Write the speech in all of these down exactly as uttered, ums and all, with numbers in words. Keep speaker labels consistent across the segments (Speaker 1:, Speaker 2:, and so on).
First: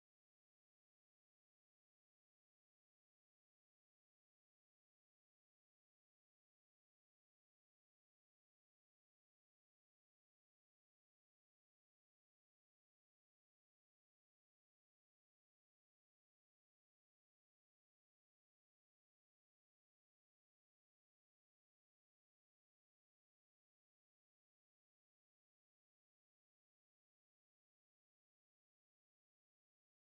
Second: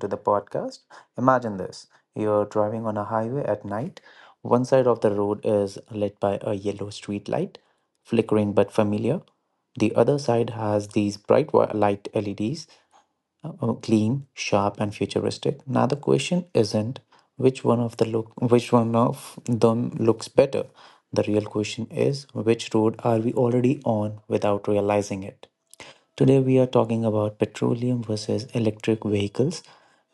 Speaker 1: to the podcast. Imagine this: you're driving on a highway at night. One side of the road is lit by a yellow street light, flickering but familiar. The other side has these bright wi- light L E Ds, uh, uh, clean, sharp, and futuristic. Now the question isn't which one of the look, which one of them looks better. The real question is which road are we already on without realizing it. Today we are talking about petroleum versus electric vehicles,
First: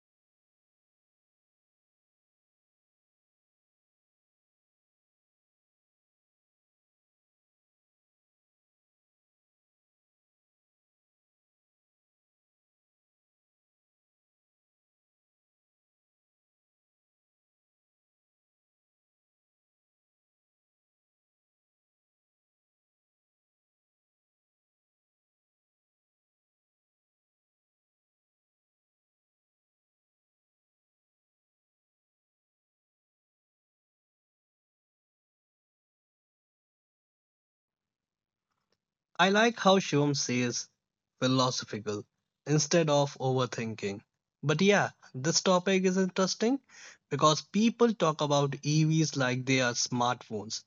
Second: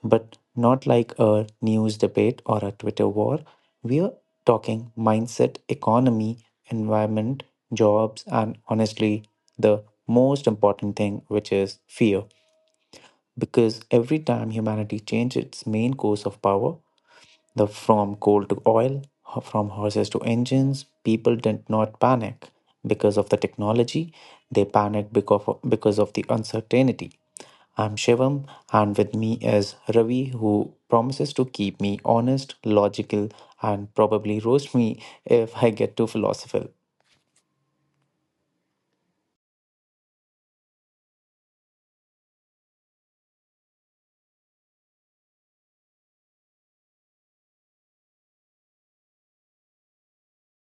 Speaker 1: but not like a news debate or a Twitter war. We are talking mindset, economy, environment, jobs, and honestly, the most important thing, which is fear. Because every time humanity changed its main course of power, the from coal to oil, ho- from horses to engines, people did not panic because of the technology. They panicked because of, because of the uncertainty. I'm Shivam, and with me is Ravi, who promises to keep me honest, logical, and probably roast me if I get too philosophical.
Speaker 2: I like how Shivam says philosophical instead of overthinking. But yeah, this topic is interesting because people talk about E Vs like they are smartphones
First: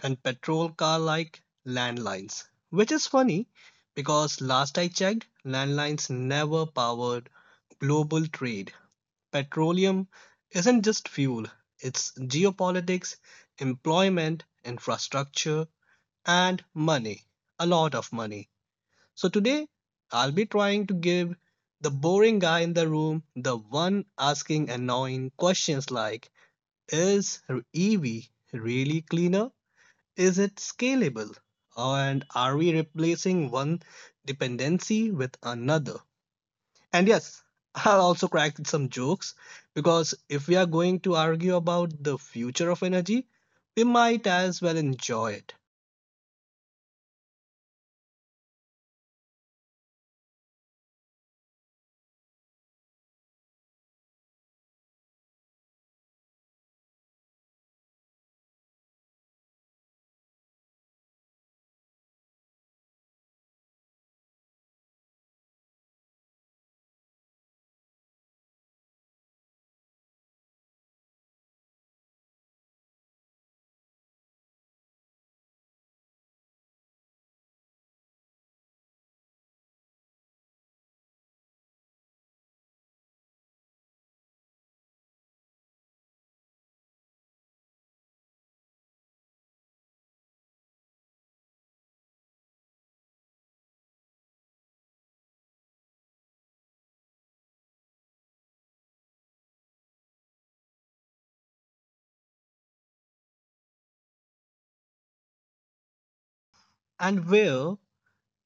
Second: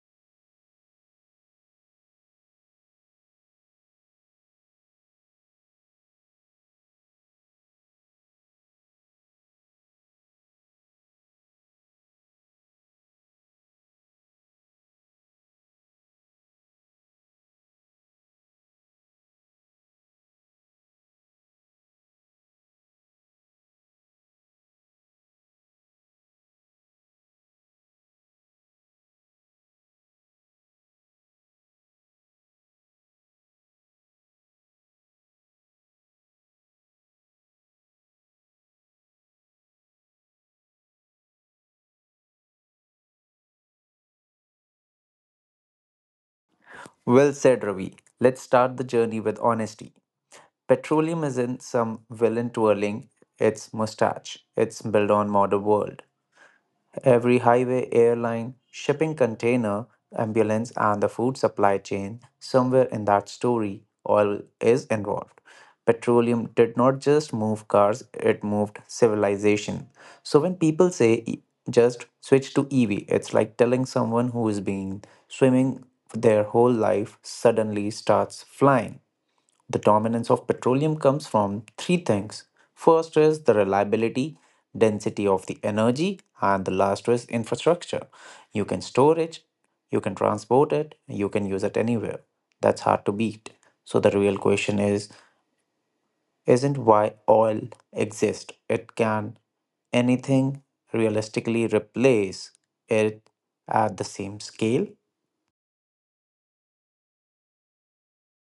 Speaker 2: and petrol car like landlines, which is funny because last I checked, landlines never powered global trade. Petroleum isn't just fuel, it's geopolitics, employment, infrastructure, and money. A lot of money. So today, I'll be trying to give the boring guy in the room the one asking annoying questions like, is E V really cleaner? Is it scalable? And are we replacing one dependency with another? And yes, I'll also crack some jokes because if we are going to argue about the future of energy, we might as well enjoy it.
Speaker 1: Well said, Ravi. Let's start the journey with honesty. Petroleum isn't some villain twirling its mustache. It's built on modern world. Every highway, airline, shipping container, ambulance, and the food supply chain, somewhere in that story, oil is involved. Petroleum did not just move cars, it moved civilization. So when people say, "E- "Just switch to E V" it's like telling someone who has been swimming their whole life suddenly starts flying. The dominance of petroleum comes from three things. First is the reliability, density of the energy, and the last is infrastructure. You can store it, you can transport it, you can use it anywhere. That's hard to beat. So the real question is isn't why oil exists. It can anything realistically replace it at the same scale?
Speaker 2: And where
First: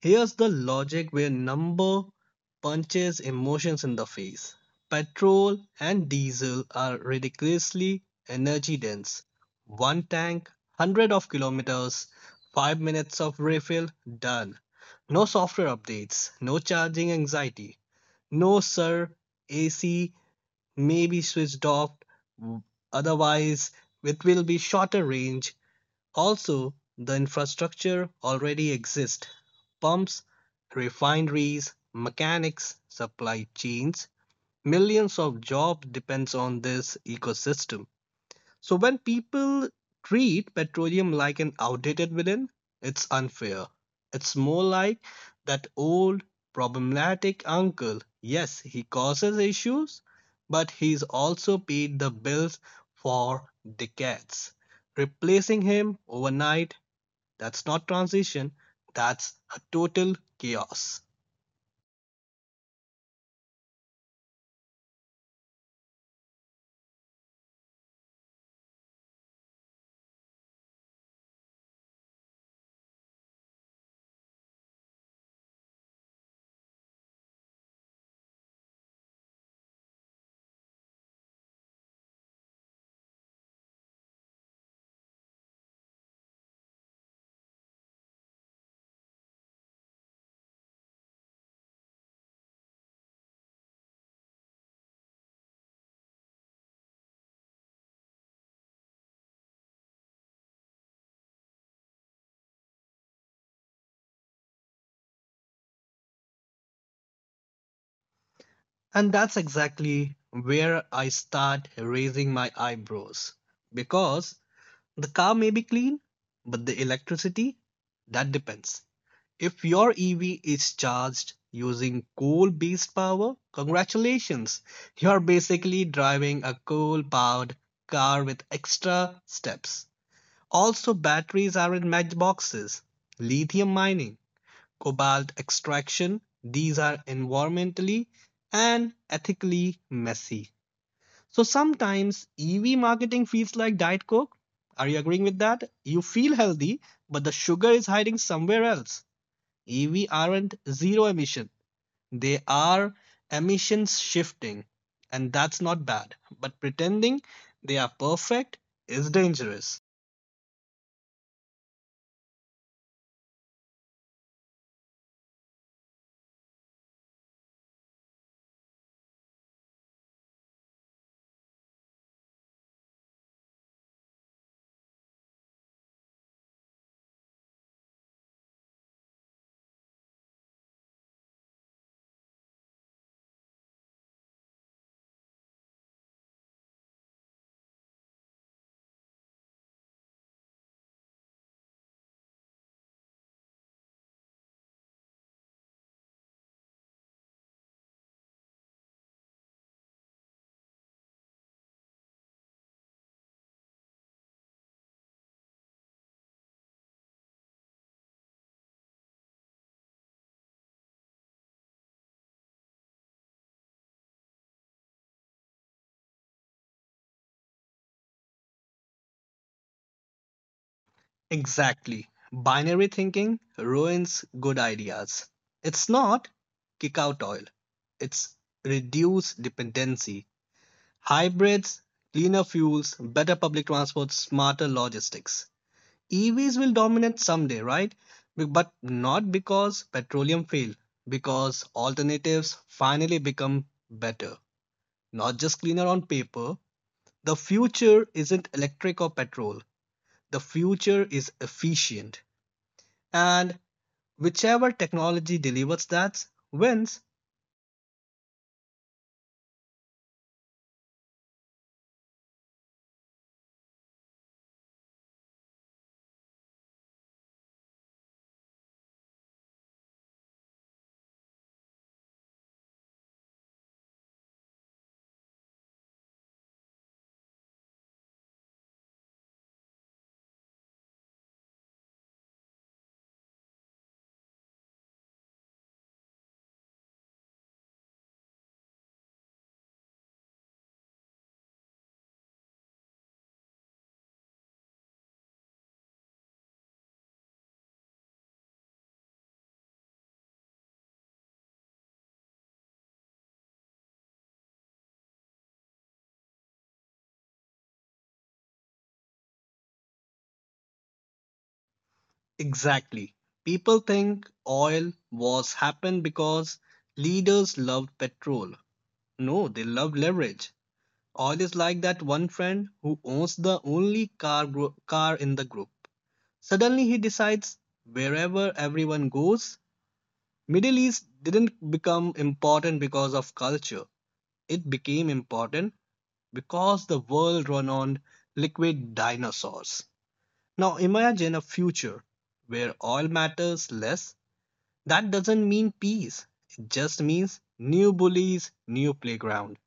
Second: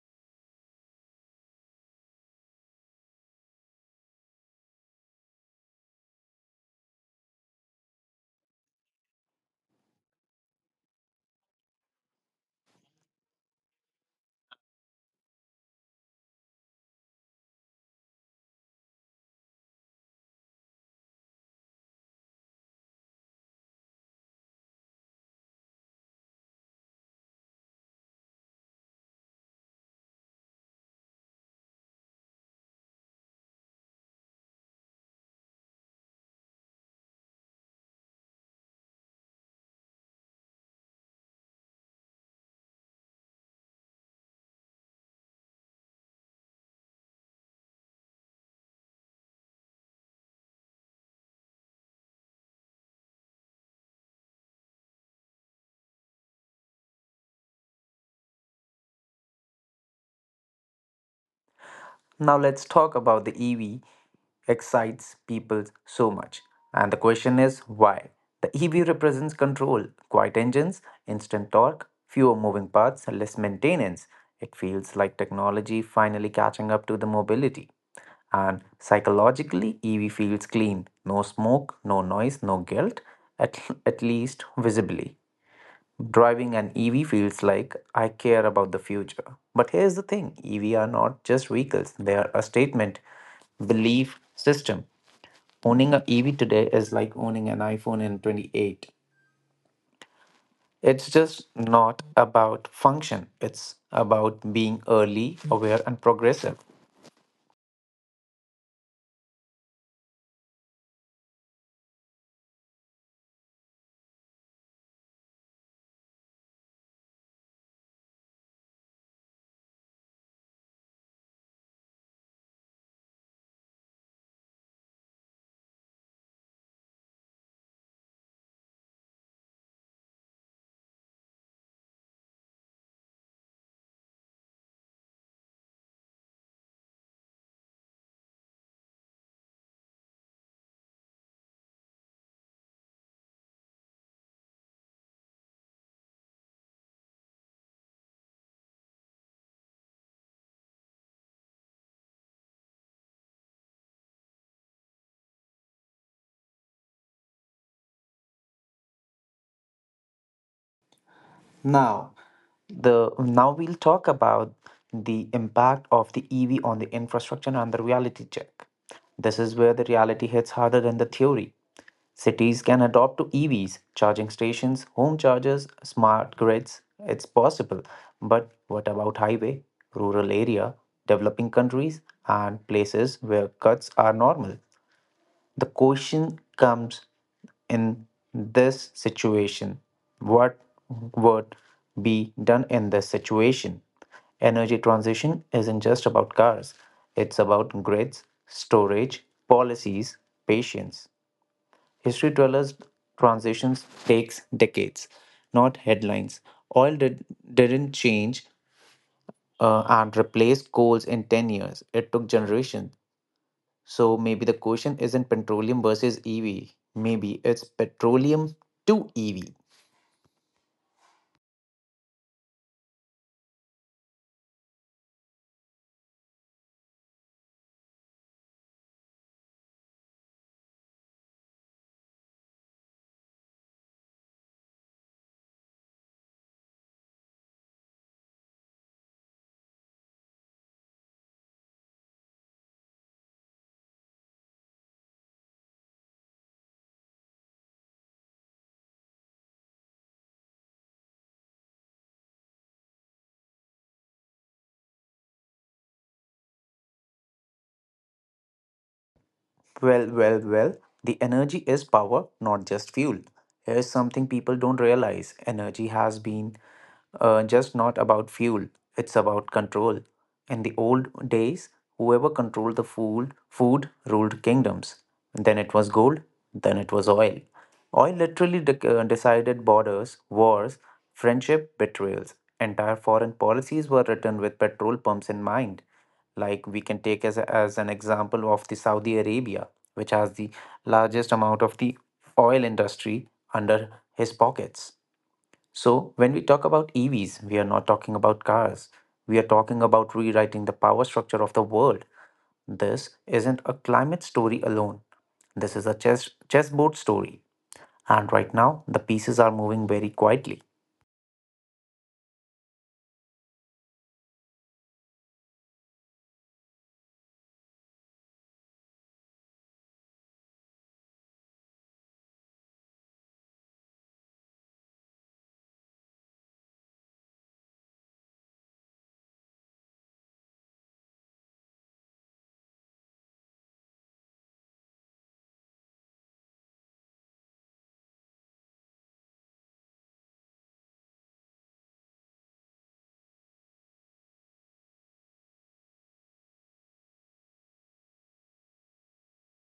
Speaker 2: Here's the logic where number punches emotions in the face. Petrol and diesel are ridiculously energy dense. One tank, hundred of kilometers, five minutes of refill, done. No software updates, no charging anxiety. No, sir, A C may be switched off, otherwise, it will be shorter range. Also, the infrastructure already exists: pumps, refineries, mechanics, supply chains. Millions of jobs depends on this ecosystem. So when people treat petroleum like an outdated villain, it's unfair. It's more like that old problematic uncle. Yes, he causes issues, but he's also paid the bills for decades. Replacing him overnight, that's not transition, that's a total chaos.
Speaker 1: Now let's talk about the E V excites people so much. And the question is why? The E V represents control, quiet engines, instant torque, fewer moving parts, less maintenance. It feels like technology finally catching up to the mobility. And psychologically, E V feels clean. No smoke, no noise, no guilt, at, at least visibly. Driving an E V feels like I care about the future. But here's the thing: E V are not just vehicles, they are a statement, belief, system. Owning an E V today is like owning an iPhone in twenty eight. It's just not about function, it's about being early, aware, and progressive.
Speaker 2: And that's exactly where I start raising my eyebrows. Because the car may be clean, but the electricity, that depends. If your E V is charged using coal based power, congratulations, you're basically driving a coal powered car with extra steps. Also, batteries are in matchboxes, lithium mining, cobalt extraction. These are environmentally and ethically messy. So sometimes E V marketing feels like Diet Coke. Are you agreeing with that? You feel healthy, but the sugar is hiding somewhere else. E V aren't zero emission, they are emissions shifting, and that's not bad. But pretending they are perfect is dangerous.
Speaker 1: Now, the now we'll talk about the impact of the E V on the infrastructure and the reality check. This is where the reality hits harder than the theory. Cities can adopt to E Vs, charging stations, home chargers, smart grids. It's possible. But what about highway, rural area, developing countries and places where cuts are normal? The question comes in this situation. What would be done in this situation? Energy transition isn't just about cars, it's about grids, storage, policies, patience. History tells us transitions takes decades, not headlines. Oil did, didn't change uh, and replace coals in ten years. It took generations. So maybe the question isn't petroleum versus E V. Maybe it's petroleum to E V.
Speaker 2: Exactly. Binary thinking ruins good ideas. It's not kick out oil, it's reduce dependency. Hybrids, cleaner fuels, better public transport, smarter logistics. E Vs will dominate someday, right? B- But not because petroleum failed, because alternatives finally become better. Not just cleaner on paper. The future isn't electric or petrol, the future is efficient. And whichever technology delivers that wins.
Speaker 1: Well, well, well, the energy is power, not just fuel. Here's something people don't realize: energy has been uh, just not about fuel, it's about control. In the old days, whoever controlled the food, food ruled kingdoms. Then it was gold, then it was oil. Oil literally dec uh, decided borders, wars, friendship, betrayals. Entire foreign policies were written with petrol pumps in mind. Like we can take as, a- as an example of the Saudi Arabia, which has the largest amount of the oil industry under his pockets. So, when we talk about E Vs, we are not talking about cars. We are talking about rewriting the power structure of the world. This isn't a climate story alone. This is a chess chessboard story. And right now, the pieces are moving very quietly.
Speaker 2: Exactly. People think oil was happened because leaders loved petrol. No, they loved leverage. Oil is like that one friend who owns the only car gro- car in the group. Suddenly he decides wherever everyone goes, Middle East didn't become important because of culture. It became important because the world run on liquid dinosaurs. Now imagine a future where oil matters less. That doesn't mean peace, it just means new bullies, new playground.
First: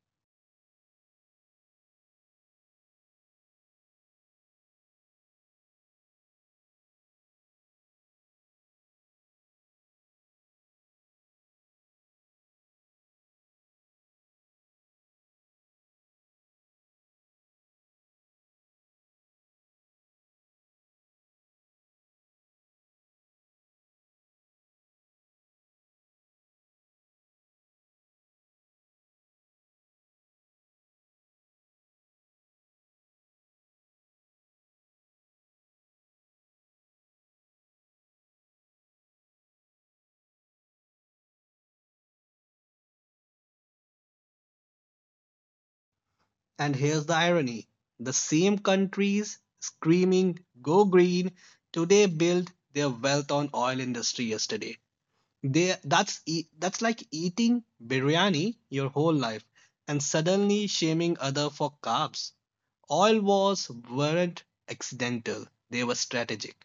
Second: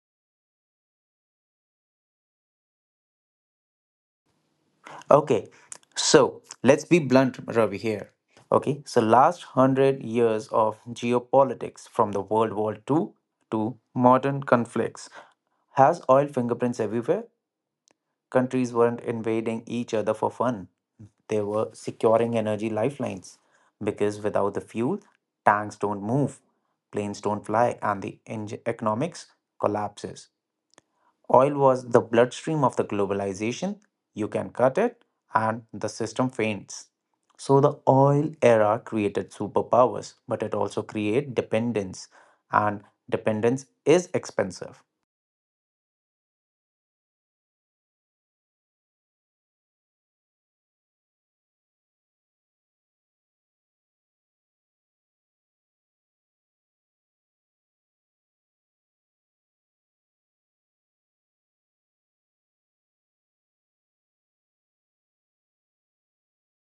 Speaker 1: Okay, so let's be blunt, Ravi, here. Okay, so last hundred years of geopolitics from the World War the second to modern conflicts has oil fingerprints everywhere. Countries weren't invading each other for fun, they were securing energy lifelines because without the fuel, tanks don't move, planes don't fly, and the eng- economics collapses. Oil was the bloodstream of the globalization. You can cut it, and the system faints. So the oil era created superpowers, but it also created dependence, and dependence is expensive.
Speaker 2: And here's the irony, the same countries screaming go green today built their wealth on oil industry yesterday. They, that's, e- that's like eating biryani your whole life and suddenly shaming other for carbs. Oil wars weren't accidental, they were strategic.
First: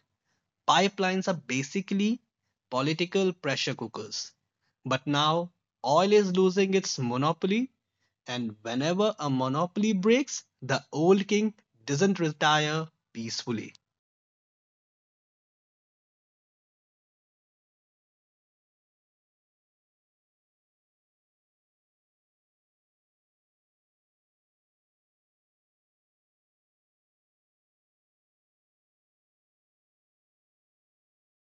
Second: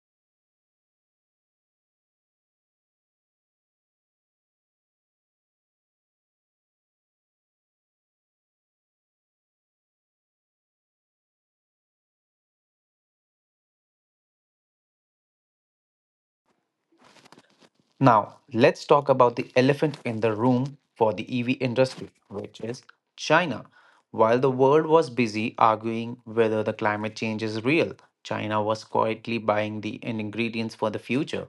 Speaker 2: Pipelines are basically political pressure cookers. But now oil is losing its monopoly, and whenever a monopoly breaks, the old king doesn't retire peacefully.
Speaker 1: Now, let's talk about the elephant in the room for the E V industry, which is China. While the world was busy arguing whether the climate change is real, China was quietly buying the ingredients for the future.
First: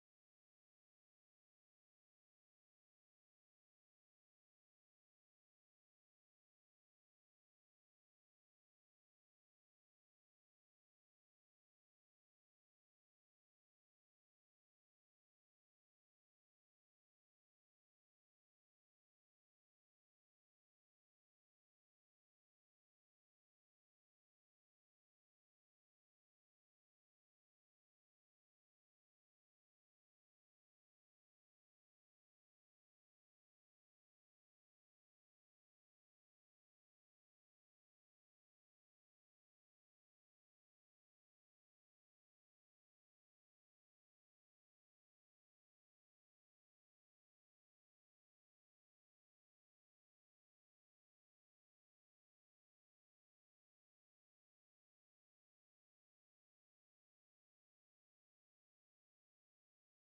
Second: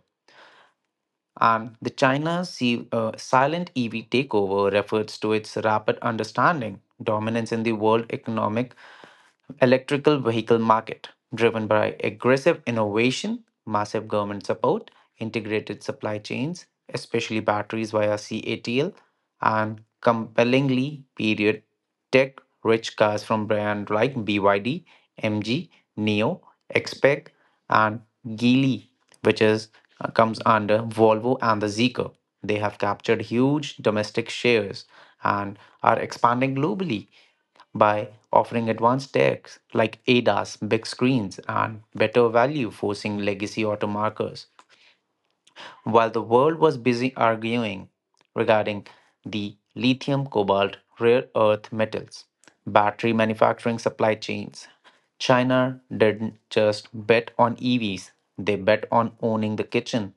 Speaker 1: And the China's si- uh, silent E V takeover refers to its rapid understanding, dominance in the world economic electrical vehicle market, driven by aggressive innovation, massive government support, integrated supply chains, especially batteries via C A T L, and compellingly period tech rich cars from brands like B Y D, M G, NEO, XPeng, and Geely, which is uh, comes under Volvo and the Zeekr. They have captured huge domestic shares and are expanding globally by offering advanced techs like A D A S, big screens, and better value, forcing legacy automarkers. While the world was busy arguing regarding the lithium, cobalt, rare earth metals, battery manufacturing supply chains, China didn't just bet on E Vs, they bet on owning the kitchen,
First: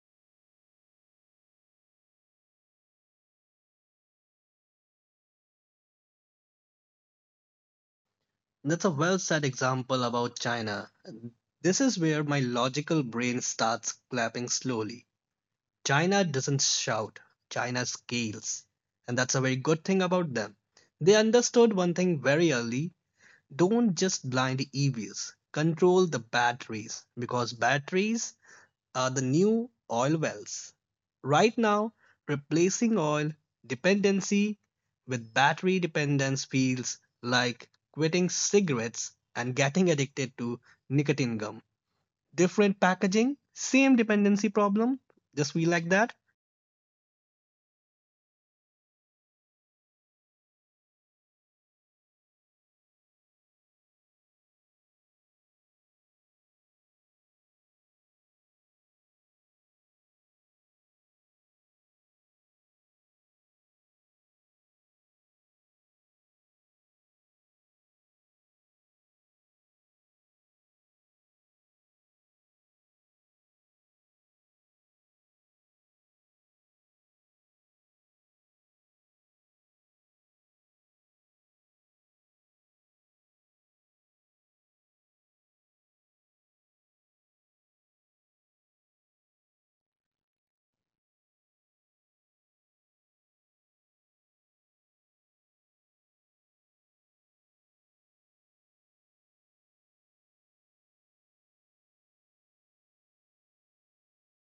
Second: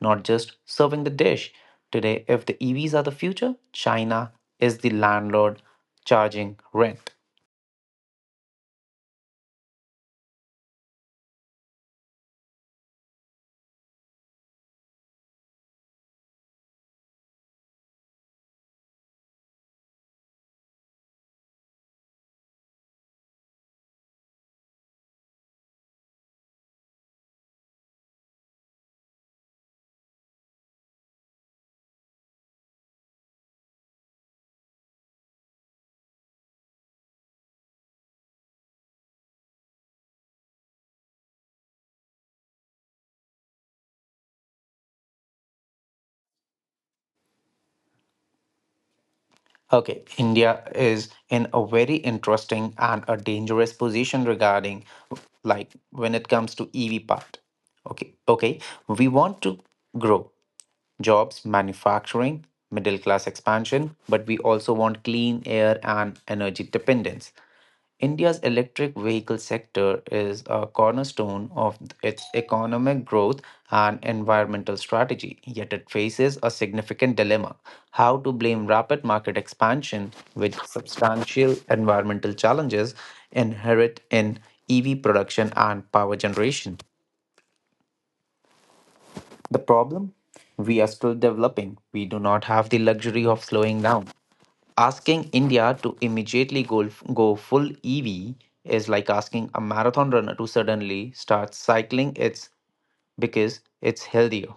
Speaker 1: not just serving the dish. Today, if the E Vs are the future, China is the landlord charging rent.
Speaker 2: That's a well said example about China. This is where my logical brain starts clapping slowly. China doesn't shout, China scales. And that's a very good thing about them. They understood one thing very early: don't just blind E Vs, control the batteries because batteries are the new oil wells. Right now, replacing oil dependency with battery dependence feels like quitting cigarettes and getting addicted to nicotine gum. Different packaging, same dependency problem, just feel like that.
Speaker 1: Okay, India is in a very interesting and a dangerous position regarding like when it comes to E V part. Okay, okay, we want to grow jobs, manufacturing, middle class expansion, but we also want clean air and energy dependence. India's electric vehicle sector is a cornerstone of its economic growth and environmental strategy, yet it faces a significant dilemma: how to blame rapid market expansion with substantial environmental challenges inherent in E V production and power generation. The problem? We are still developing. We do not have the luxury of slowing down. Asking India to immediately go, go full E V is like asking a marathon runner to suddenly start cycling it's because it's healthier.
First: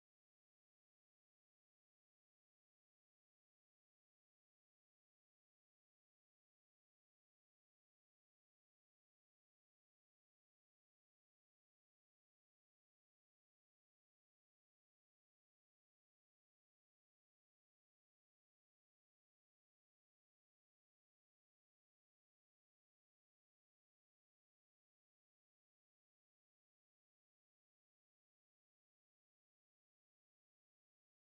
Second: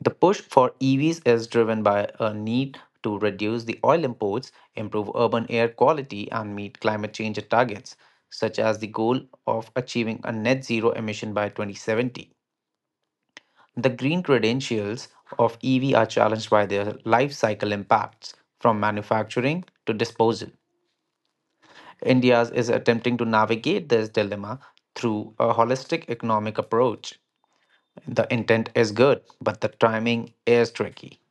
Speaker 1: The push for E Vs is driven by a need to reduce the oil imports, improve urban air quality, and meet climate change targets, such as the goal of achieving a net zero emission by twenty seventy. The green credentials of E V are challenged by their life cycle impacts, from manufacturing to disposal. India is attempting to navigate this dilemma through a holistic economic approach. The intent is good, but the timing is tricky.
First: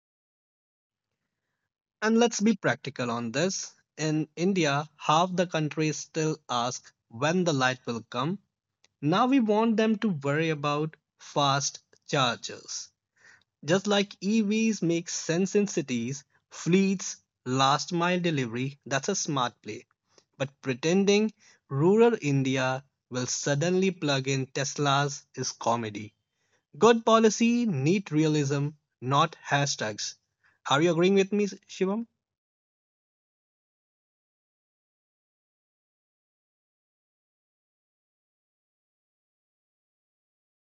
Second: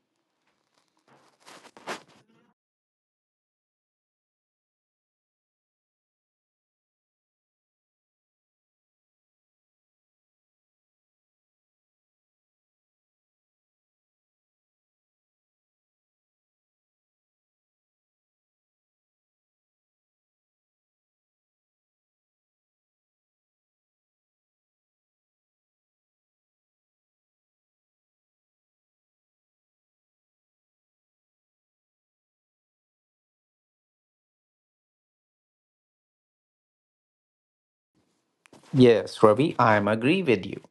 Speaker 2: And let's be practical on this. In India, half the country still asks when the light will come, now we want them to worry about fast chargers. Just like E Vs make sense in cities, fleets, last mile delivery, that's a smart play. But pretending rural India will suddenly plug in Teslas is comedy. Good policy, neat realism, not hashtags. Are you agreeing with me, Shivam?
Speaker 1: Yes, Ravi, I am agree with you.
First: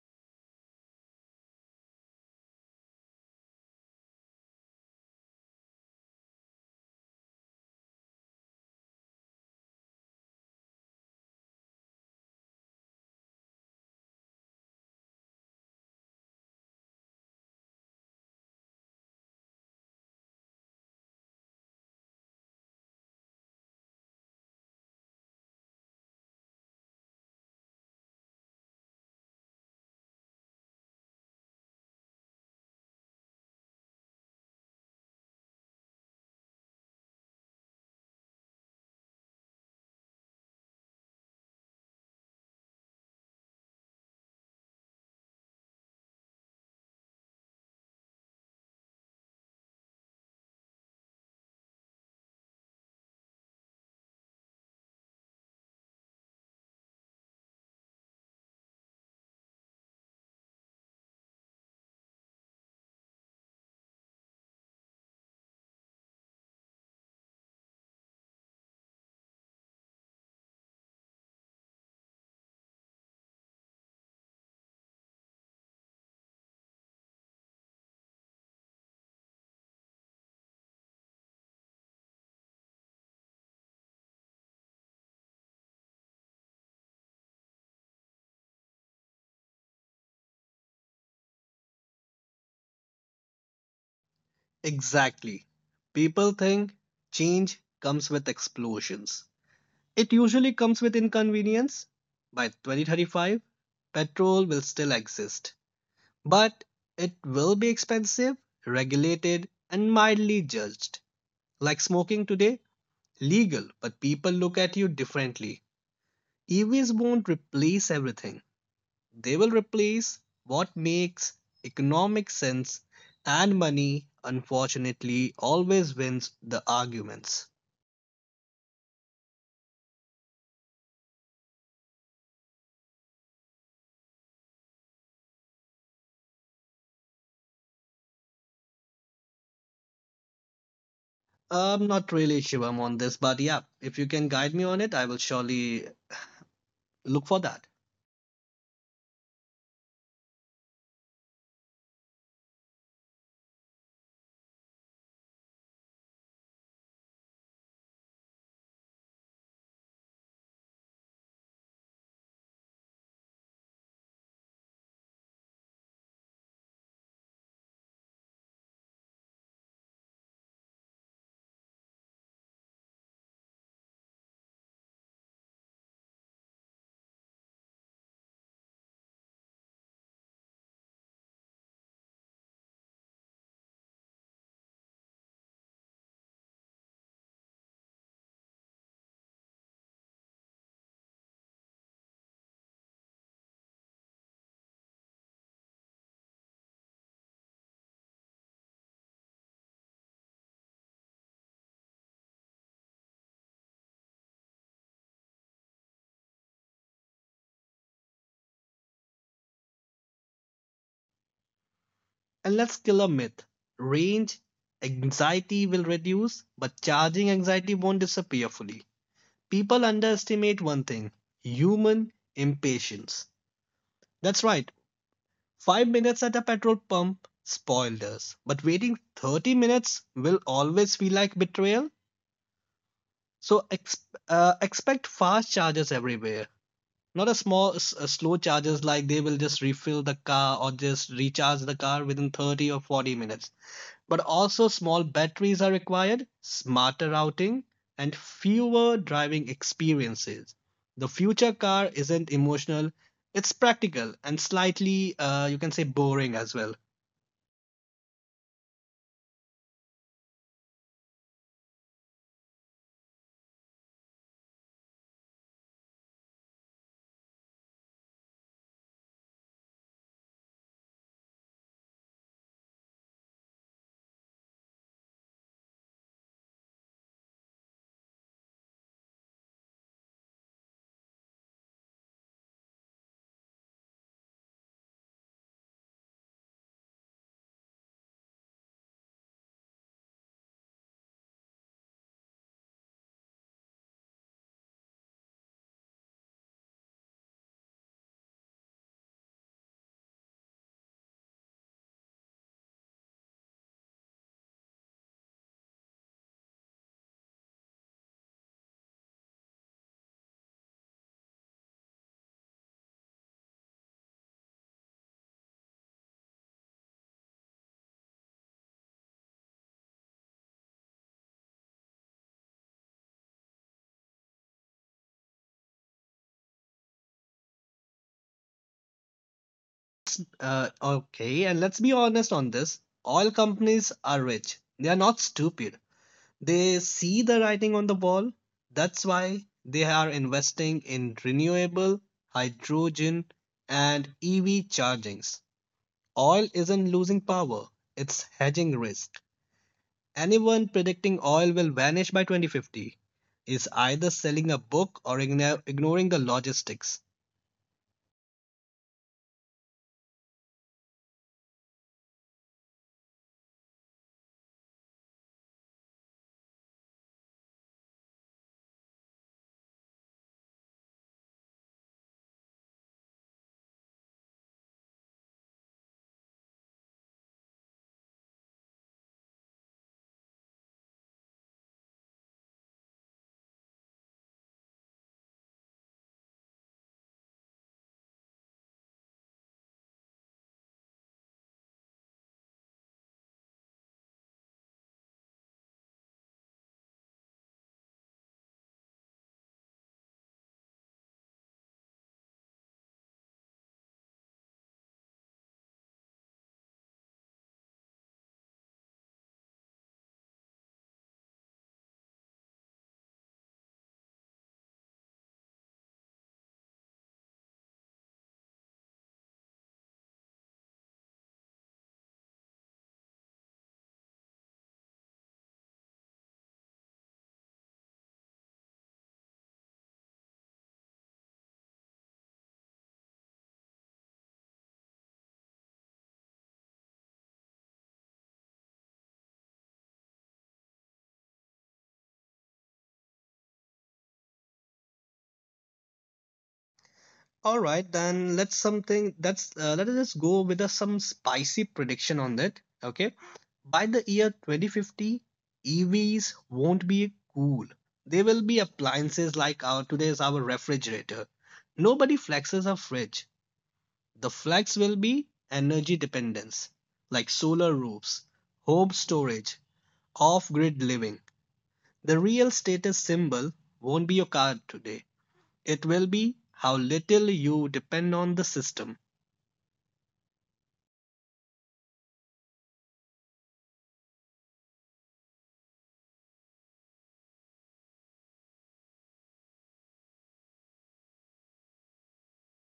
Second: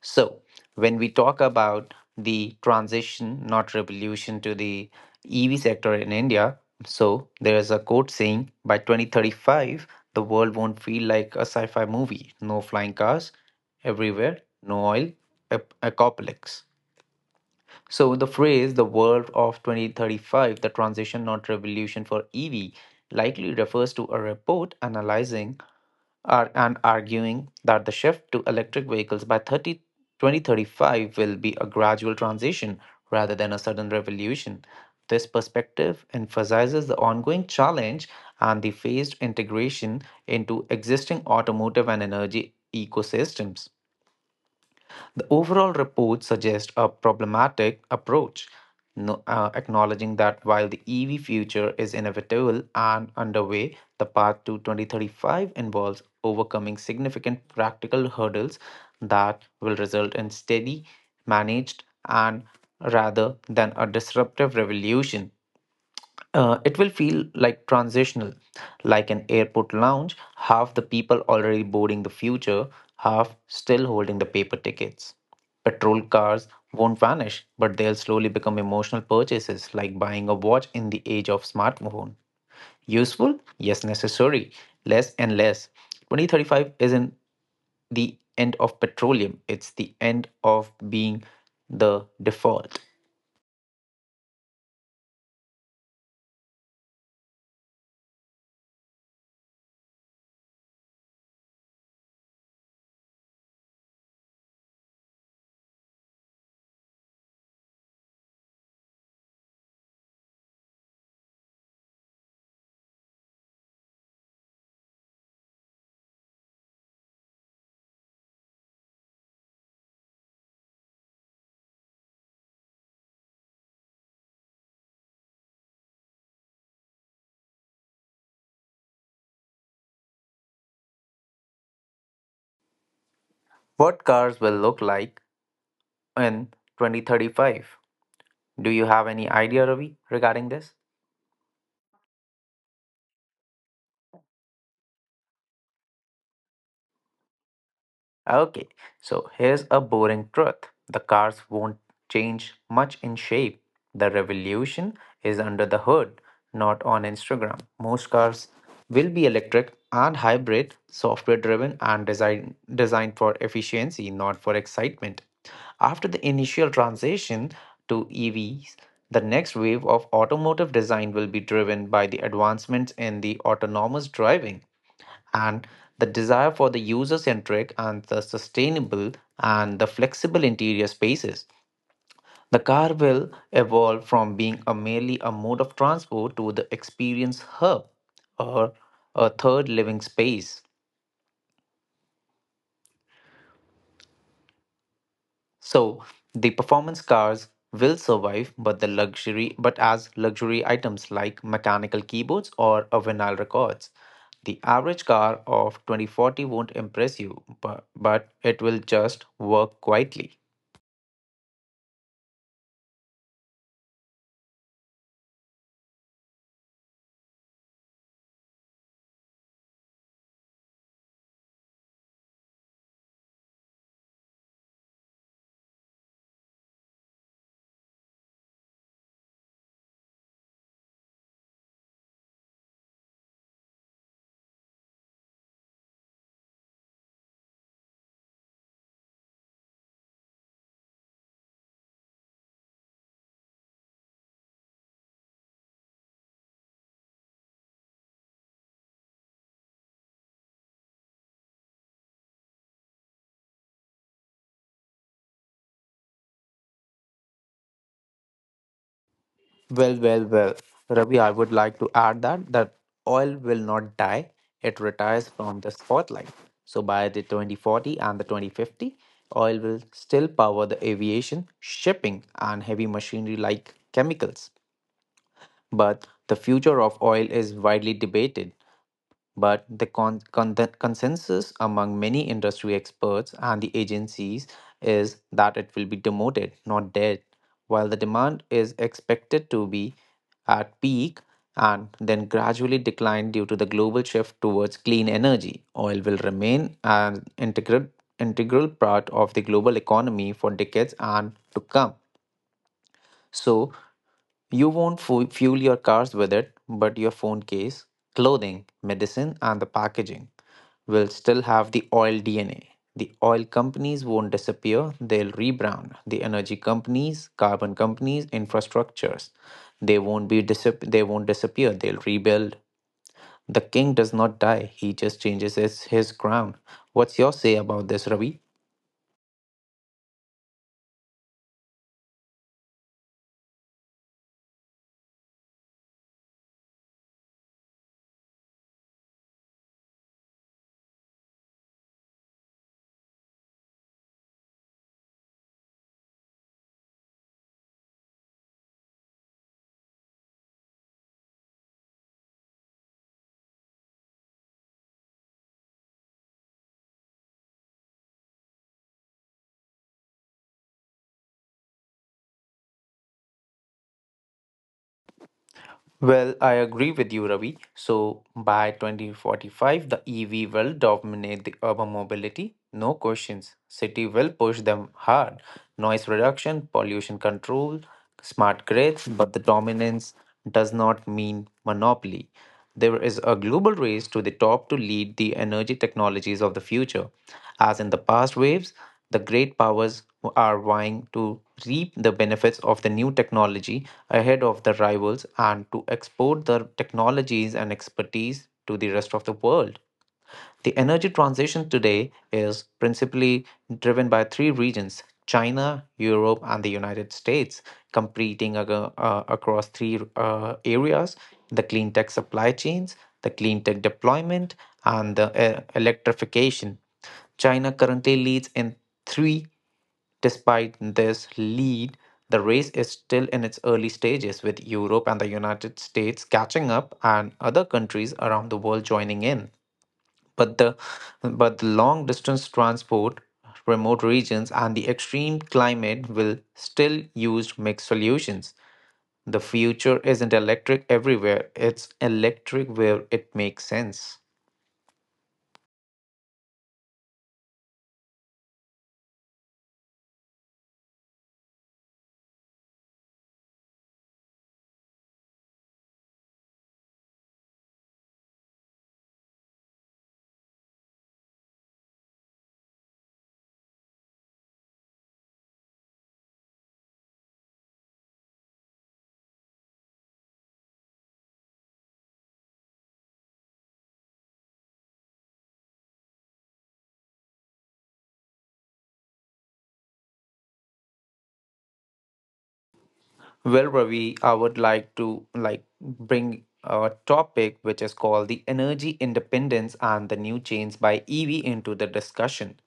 Speaker 1: So, when we talk about the transition, not revolution, to the E V sector in India, so there is a quote saying by twenty thirty-five, the world won't feel like a sci fi movie. No flying cars everywhere, no oil, ap- apocalypse. So the phrase "the world of twenty thirty-five, the transition not revolution for E V" likely refers to a report analyzing ar- and arguing that the shift to electric vehicles by thirty, twenty thirty-five will be a gradual transition rather than a sudden revolution. This perspective emphasizes the ongoing challenge and the phased integration into existing automotive and energy ecosystems. The overall report suggests a problematic approach, no- uh, acknowledging that while the E V future is inevitable and underway, the path to twenty thirty-five involves overcoming significant practical hurdles that will result in steady, managed, and rather than a disruptive revolution. Uh, it will feel like transitional, like an airport lounge, half the people already boarding the future, half still holding the paper tickets. Petrol cars won't vanish, but they'll slowly become emotional purchases, like buying a watch in the age of smartphone. Useful? Yes, necessary. Less and less. twenty thirty-five isn't the end of petroleum, it's the end of being the default.
Speaker 2: Exactly. People think change comes with explosions. It usually comes with inconvenience. By twenty thirty-five, petrol will still exist, but it will be expensive, regulated, and mildly judged. Like smoking today, legal, but people look at you differently. E Vs won't replace everything, they will replace what makes economic sense, and money, unfortunately, always wins the arguments.
Speaker 1: What cars will look like in twenty thirty-five? Do you have any idea, Ravi, regarding this?
Speaker 2: I'm not really Shivam on this, but yeah, if you can guide me on it, I will surely look for that.
Speaker 1: Okay, so here's a boring truth: the cars won't change much in shape. The revolution is under the hood, not on Instagram. Most cars will be electric and hybrid, software driven, and design, designed for efficiency, not for excitement. After the initial transition to E Vs, the next wave of automotive design will be driven by the advancements in the autonomous driving and the desire for the user centric and the sustainable and the flexible interior spaces. The car will evolve from being a merely a mode of transport to the experience hub or a third living space. So the performance cars will survive but the luxury but as luxury items like mechanical keyboards or a vinyl records. The average car of twenty forty won't impress you, but, but it will just work quietly.
Speaker 2: And let's kill a myth. Range anxiety will reduce, but charging anxiety won't disappear fully. People underestimate one thing: human impatience. That's right, five minutes at a petrol pump spoiled us, but waiting thirty minutes will always feel like betrayal. So ex- uh, expect fast chargers everywhere, not a small, s- uh, slow charges like they will just refill the car or just recharge the car within thirty or forty minutes. But also, small batteries are required, smarter routing, and fewer driving experiences. The future car isn't emotional, it's practical and slightly, uh, you can say, boring as well.
Speaker 1: Well, well, well, Ravi, I would like to add that that oil will not die; it retires from the spotlight. So by the twenty forty and the twenty fifty, oil will still power the aviation, shipping, and heavy machinery like chemicals. But the future of oil is widely debated. But the con- con- the consensus among many industry experts and the agencies is that it will be demoted, not dead, while the demand is expected to be at peak and then gradually decline due to the global shift towards clean energy. Oil will remain an integral integral part of the global economy for decades and to come. So you won't fu- fuel your cars with it, but your phone case, clothing, medicine, and the packaging will still have the oil D N A. The oil companies won't disappear, they'll rebrand. The energy companies, carbon companies, infrastructures, they won't be disap- they won't disappear, they'll rebuild. The king does not die, he just changes his, his crown. What's your say about this, Ravi?
Speaker 2: Uh, okay, and let's be honest on this, oil companies are rich, they are not stupid. They see the writing on the wall. That's why they are investing in renewable hydrogen and E V chargings. Oil isn't losing power, it's hedging risk. Anyone predicting oil will vanish by twenty fifty is either selling a book or igno- ignoring the logistics.
Speaker 1: Well, I agree with you, Ravi. So by twenty forty-five, the E V will dominate the urban mobility, no questions. City will push them hard. Noise reduction, pollution control, smart grids, but the dominance does not mean monopoly. There is a global race to the top to lead the energy technologies of the future. As in the past waves, the great powers are vying to reap the benefits of the new technology ahead of the rivals and to export their technologies and expertise to the rest of the world. The energy transition today is principally driven by three regions: China, Europe, and the United States, competing ag- uh, across three uh, areas: the clean tech supply chains, the clean tech deployment, and the uh, electrification. China currently leads in three. Despite this lead, the race is still in its early stages, with Europe and the United States catching up and other countries around the world joining in. But the, but the long distance transport, remote regions, and the extreme climate will still use mixed solutions. The future isn't electric everywhere, it's electric where it makes sense.
Speaker 2: All right, then let's something that's uh, let us go with uh, some spicy prediction on that. Okay, by the year twenty fifty, E Vs won't be cool. They will be appliances like our today's our refrigerator. Nobody flexes a fridge. The flex will be energy dependence, like solar roofs, home storage, off-grid living. The real status symbol won't be your car today. It will be how little you depend on the system.
Speaker 1: Well, Ravi, I would like to like bring a topic which is called the energy independence and the new chains by E V into the discussion.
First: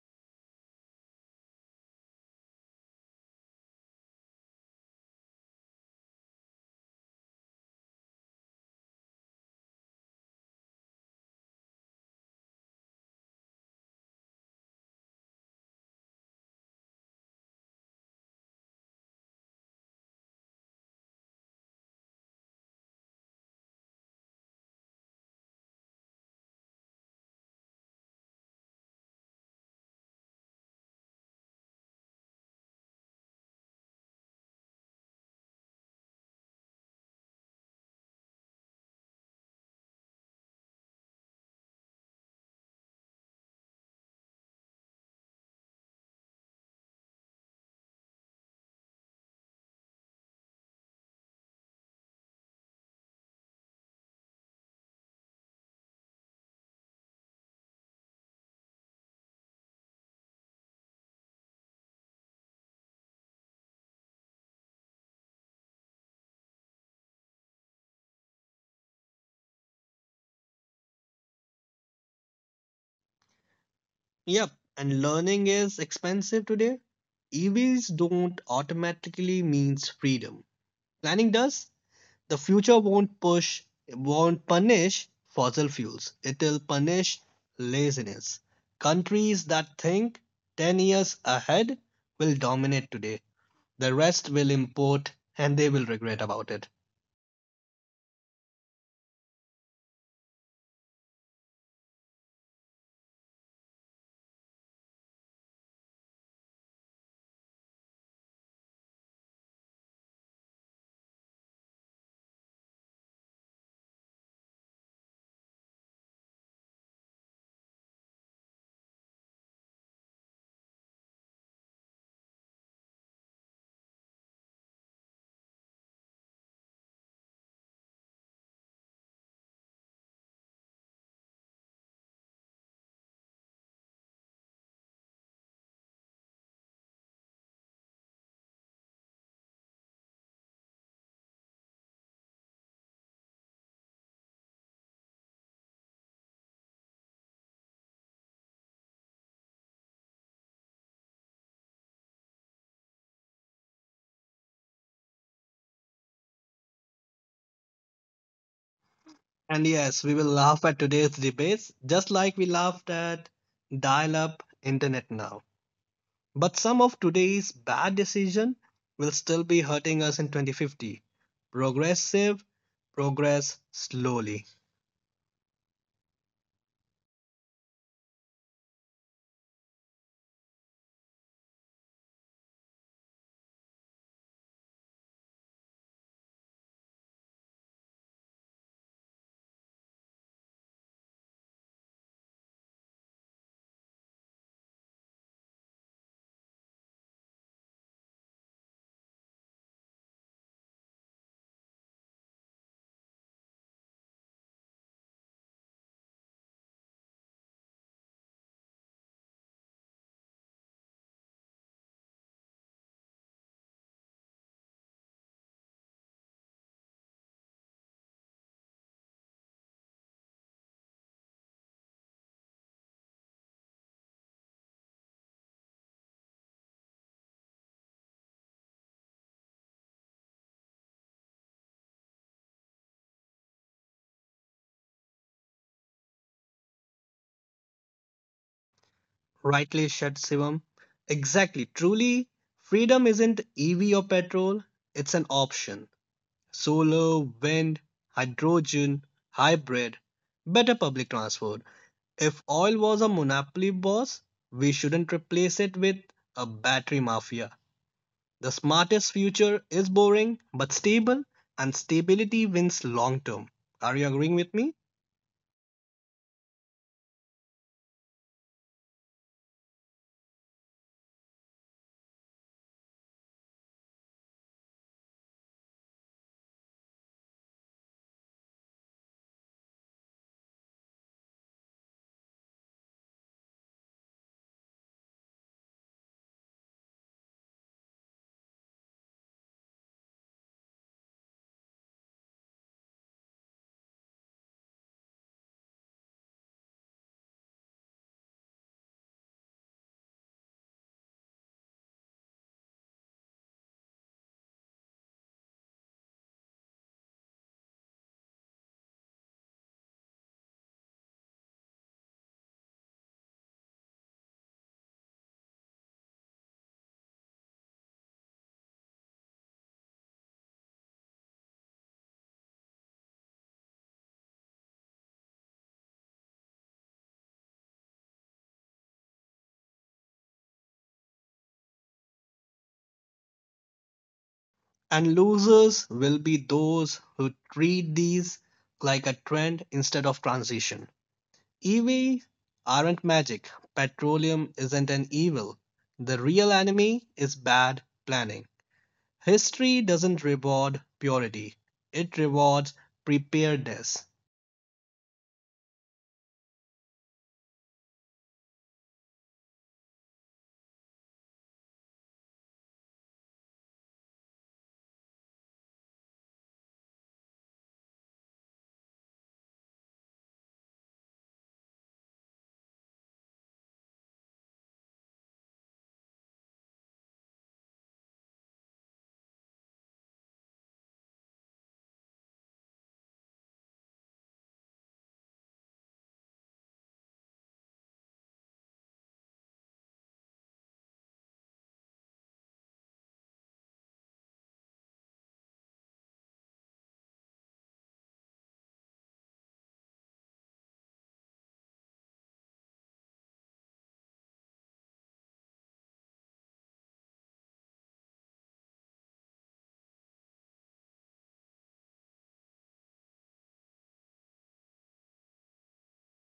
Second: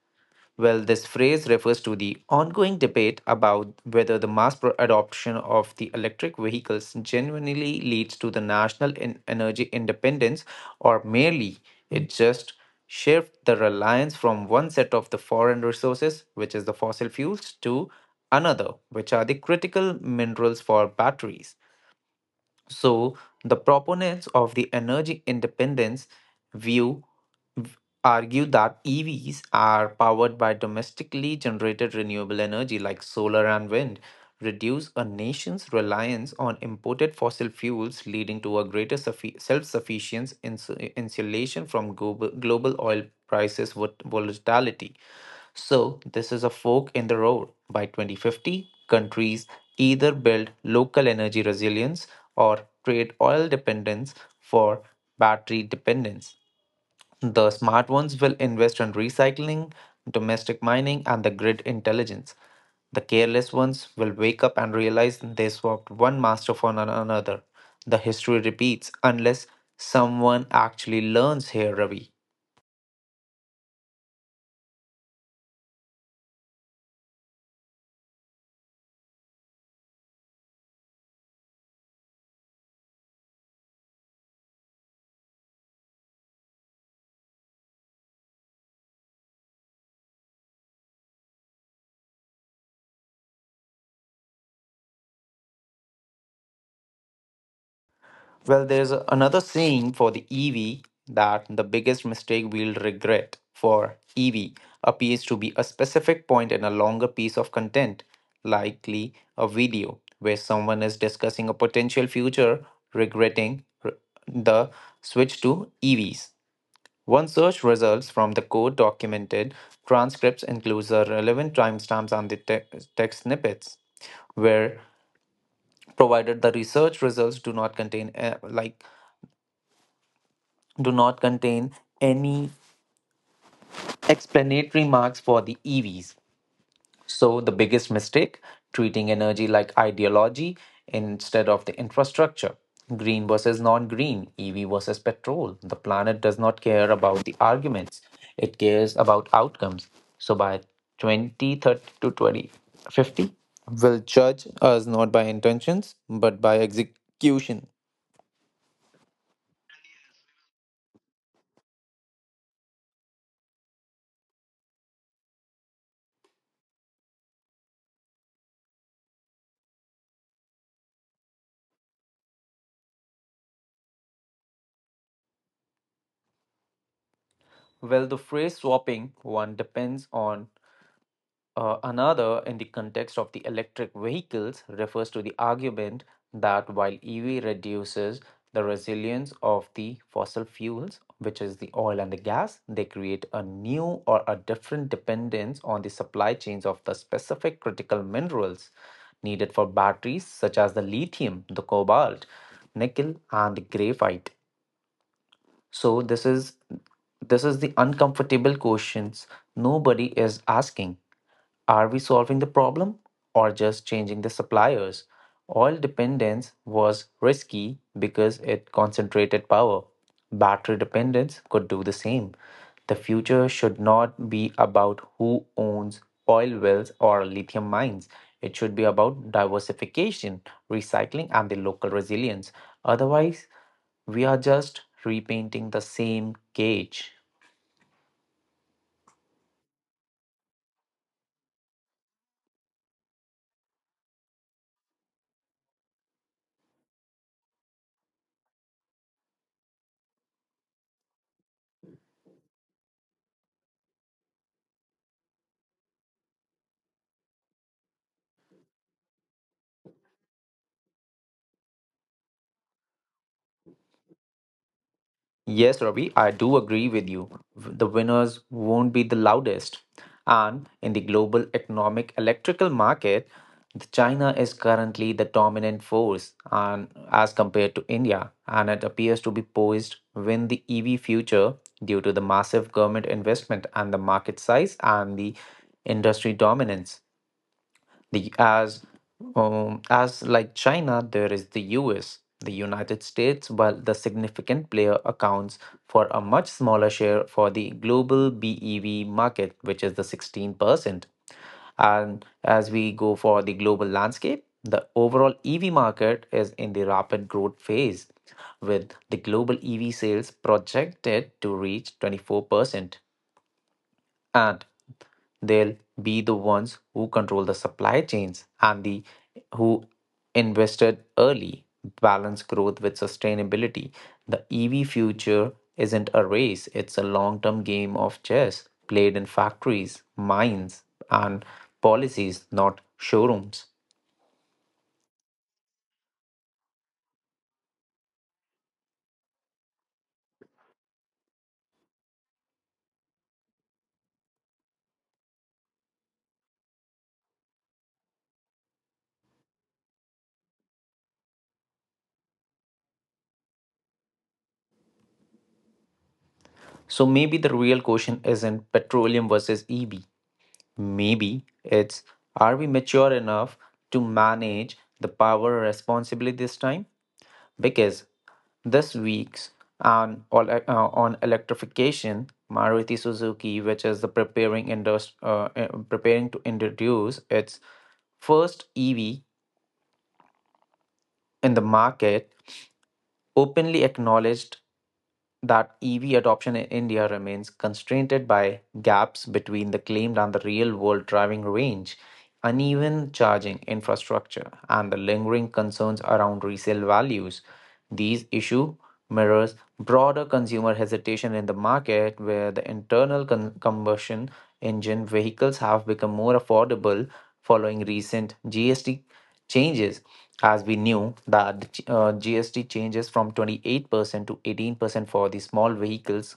Speaker 1: Well, this phrase refers to the ongoing debate about whether the mass pro- adoption of the electric vehicles genuinely leads to the national en- energy independence, or merely it just shifts the reliance from one set of the foreign resources, which is the fossil fuels, to another, which are the critical minerals for batteries. So, the proponents of the energy independence view argue that E Vs are powered by domestically generated renewable energy like solar and wind, reduce a nation's reliance on imported fossil fuels, leading to a greater self sufficiency insulation from global, global oil prices vol- volatility. So, this is a fork in the road. By twenty fifty, countries either build local energy resilience or trade oil dependence for battery dependence. The smart ones will invest in recycling, domestic mining, and the grid intelligence. The careless ones will wake up and realize they swapped one master for an- another. The history repeats unless someone actually learns here, Ravi.
Speaker 2: Yep, and learning is expensive today. E Vs don't automatically means freedom. Planning does. The future won't push, won't punish fossil fuels. It'll punish laziness. Countries that think ten years ahead will dominate today. The rest will import and they will regret about it.
Speaker 1: Well, there's another saying for the E V that the biggest mistake we'll regret for E V appears to be a specific point in a longer piece of content, likely a video, where someone is discussing a potential future, regretting r- the switch to E Vs. One search results from the code documented transcripts includes the relevant timestamps and the te- text snippets where provided the research results do not contain uh, like do not contain any explanatory marks for the E Vs. So, the biggest mistake: treating energy like ideology instead of the infrastructure. Green versus non green, E V versus petrol. The planet does not care about the arguments, it cares about outcomes. So, by twenty thirty to twenty fifty, will judge us not by intentions but by execution.
Speaker 2: And yes, we will laugh at today's debates just like we laughed at dial up internet now. But some of today's bad decision will still be hurting us in twenty fifty. Progressive, progress slowly.
Speaker 1: Well, the phrase swapping one depends on, Uh, another, in the context of the electric vehicles, refers to the argument that while E V reduces the resilience of the fossil fuels, which is the oil and the gas, they create a new or a different dependence on the supply chains of the specific critical minerals needed for batteries, such as the lithium, the cobalt, nickel, and the graphite. So, this is this is the uncomfortable questions nobody is asking: are we solving the problem or just changing the suppliers? Oil dependence was risky because it concentrated power. Battery dependence could do the same. The future should not be about who owns oil wells or lithium mines. It should be about diversification, recycling, and the local resilience. Otherwise, we are just repainting the same cage.
Speaker 2: Rightly said Shivam. Exactly. Truly, freedom isn't E V or petrol, it's an option. Solar, wind, hydrogen, hybrid, better public transport. If oil was a monopoly boss, we shouldn't replace it with a battery mafia. The smartest future is boring but stable, and stability wins long term. Are you agreeing with me?
Speaker 1: Yes, Ravi, I do agree with you. The winners won't be the loudest. And in the global economic electrical market, the China is currently the dominant force and as compared to India, and it appears to be poised win the E V future due to the massive government investment and the market size and the industry dominance. The as um, As like China, there is the U S, the United States, while the significant player accounts for a much smaller share for the global B E V market, which is the sixteen percent. And as we go for the global landscape, the overall E V market is in the rapid growth phase, with the global E V sales projected to reach twenty-four percent. They'll be the ones who control the supply chains and the who invested early, balance growth with sustainability. The ev future isn't a race, it's a long-term game of chess played in factories, mines, and policies, not showrooms.
Speaker 2: And losers will be those who treat these like a trend instead of transition. E V aren't magic, petroleum isn't an evil. The real enemy is bad planning. History doesn't reward purity, it rewards preparedness.
Speaker 1: So maybe the real question isn't petroleum versus E V. Maybe it's, are we mature enough to manage the power responsibly this time? Because this week's on all- uh, on electrification, Maruti Suzuki, which is the preparing indus- uh, uh, preparing to introduce its first E V in the market, openly acknowledged that E V adoption in India remains constrained by gaps between the claimed and the real world driving range, uneven charging infrastructure, and the lingering concerns around resale values. These issue mirrors broader consumer hesitation in the market where the internal con- combustion engine vehicles have become more affordable following recent G S T changes, as we knew that the ch- uh, G S T changes from twenty-eight percent to eighteen percent for the small vehicles,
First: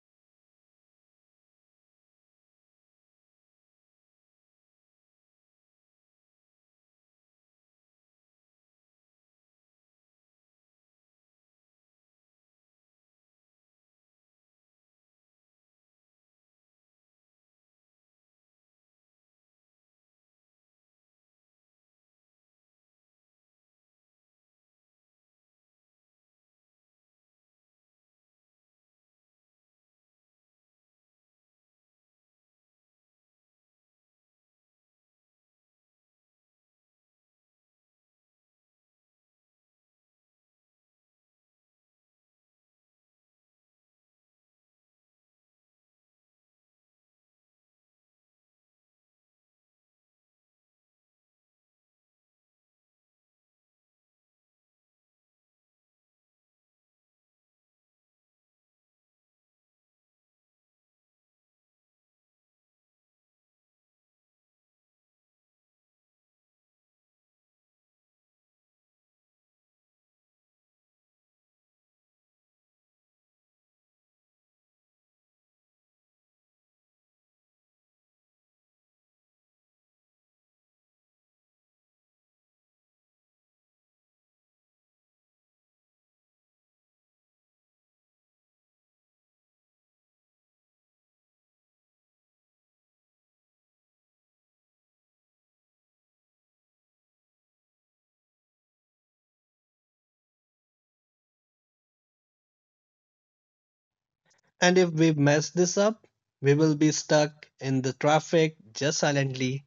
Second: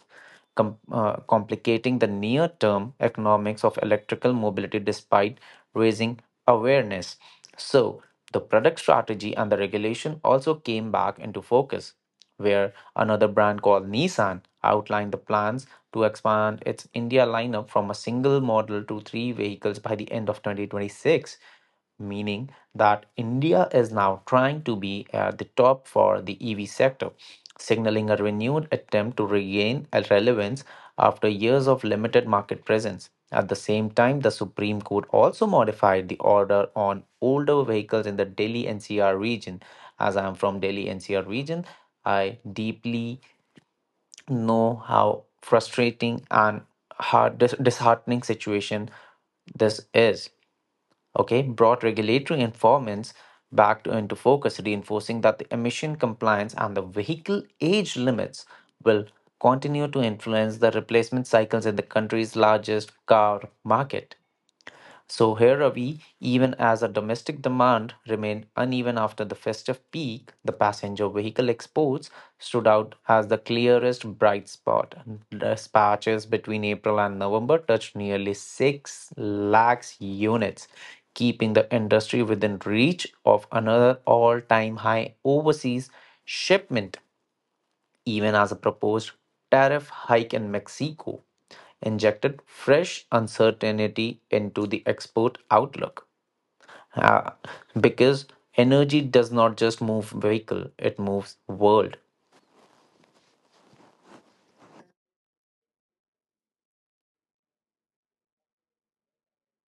Speaker 1: com- uh, complicating the near term economics of electrical mobility despite raising awareness. So, the product strategy and the regulation also came back into focus, where another brand called Nissan outlined the plans to expand its India lineup from a single model to three vehicles by the end of twenty twenty-six, meaning that India is now trying to be at the top for the E V sector, signaling a renewed attempt to regain a relevance after years of limited market presence. At the same time, the Supreme Court also modified the order on older vehicles in the Delhi N C R region. As I am from Delhi N C R region, I deeply know how frustrating and heart dis- disheartening situation this is. Okay, brought regulatory enforcements back to, into focus, reinforcing that the emission compliance and the vehicle age limits will continue to influence the replacement cycles in the country's largest car market. So here are we, even as a domestic demand remained uneven after the festive peak, the passenger vehicle exports stood out as the clearest bright spot. Dispatches between April and November touched nearly six lakhs units, keeping the industry within reach of another all-time high overseas shipment even as a proposed tariff hike in Mexico injected fresh uncertainty into the export outlook. Uh, because energy does not just move vehicle, it moves world.
Speaker 2: And if we mess this up, we will be stuck in the traffic just silently.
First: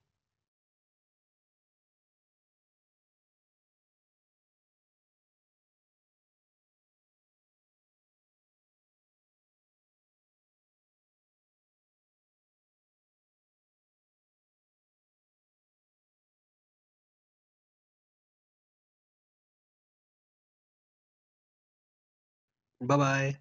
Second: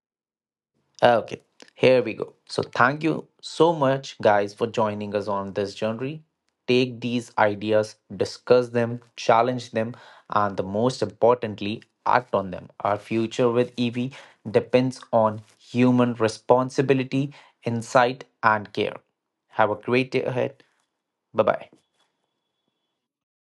Speaker 1: Okay, here we go. So, thank you so much, guys, for joining us on this journey. Take these ideas, discuss them, challenge them, and the most importantly, act on them. Our future with E V depends on human responsibility, insight, and care. Have a great day ahead. Bye bye.
Speaker 2: Bye bye.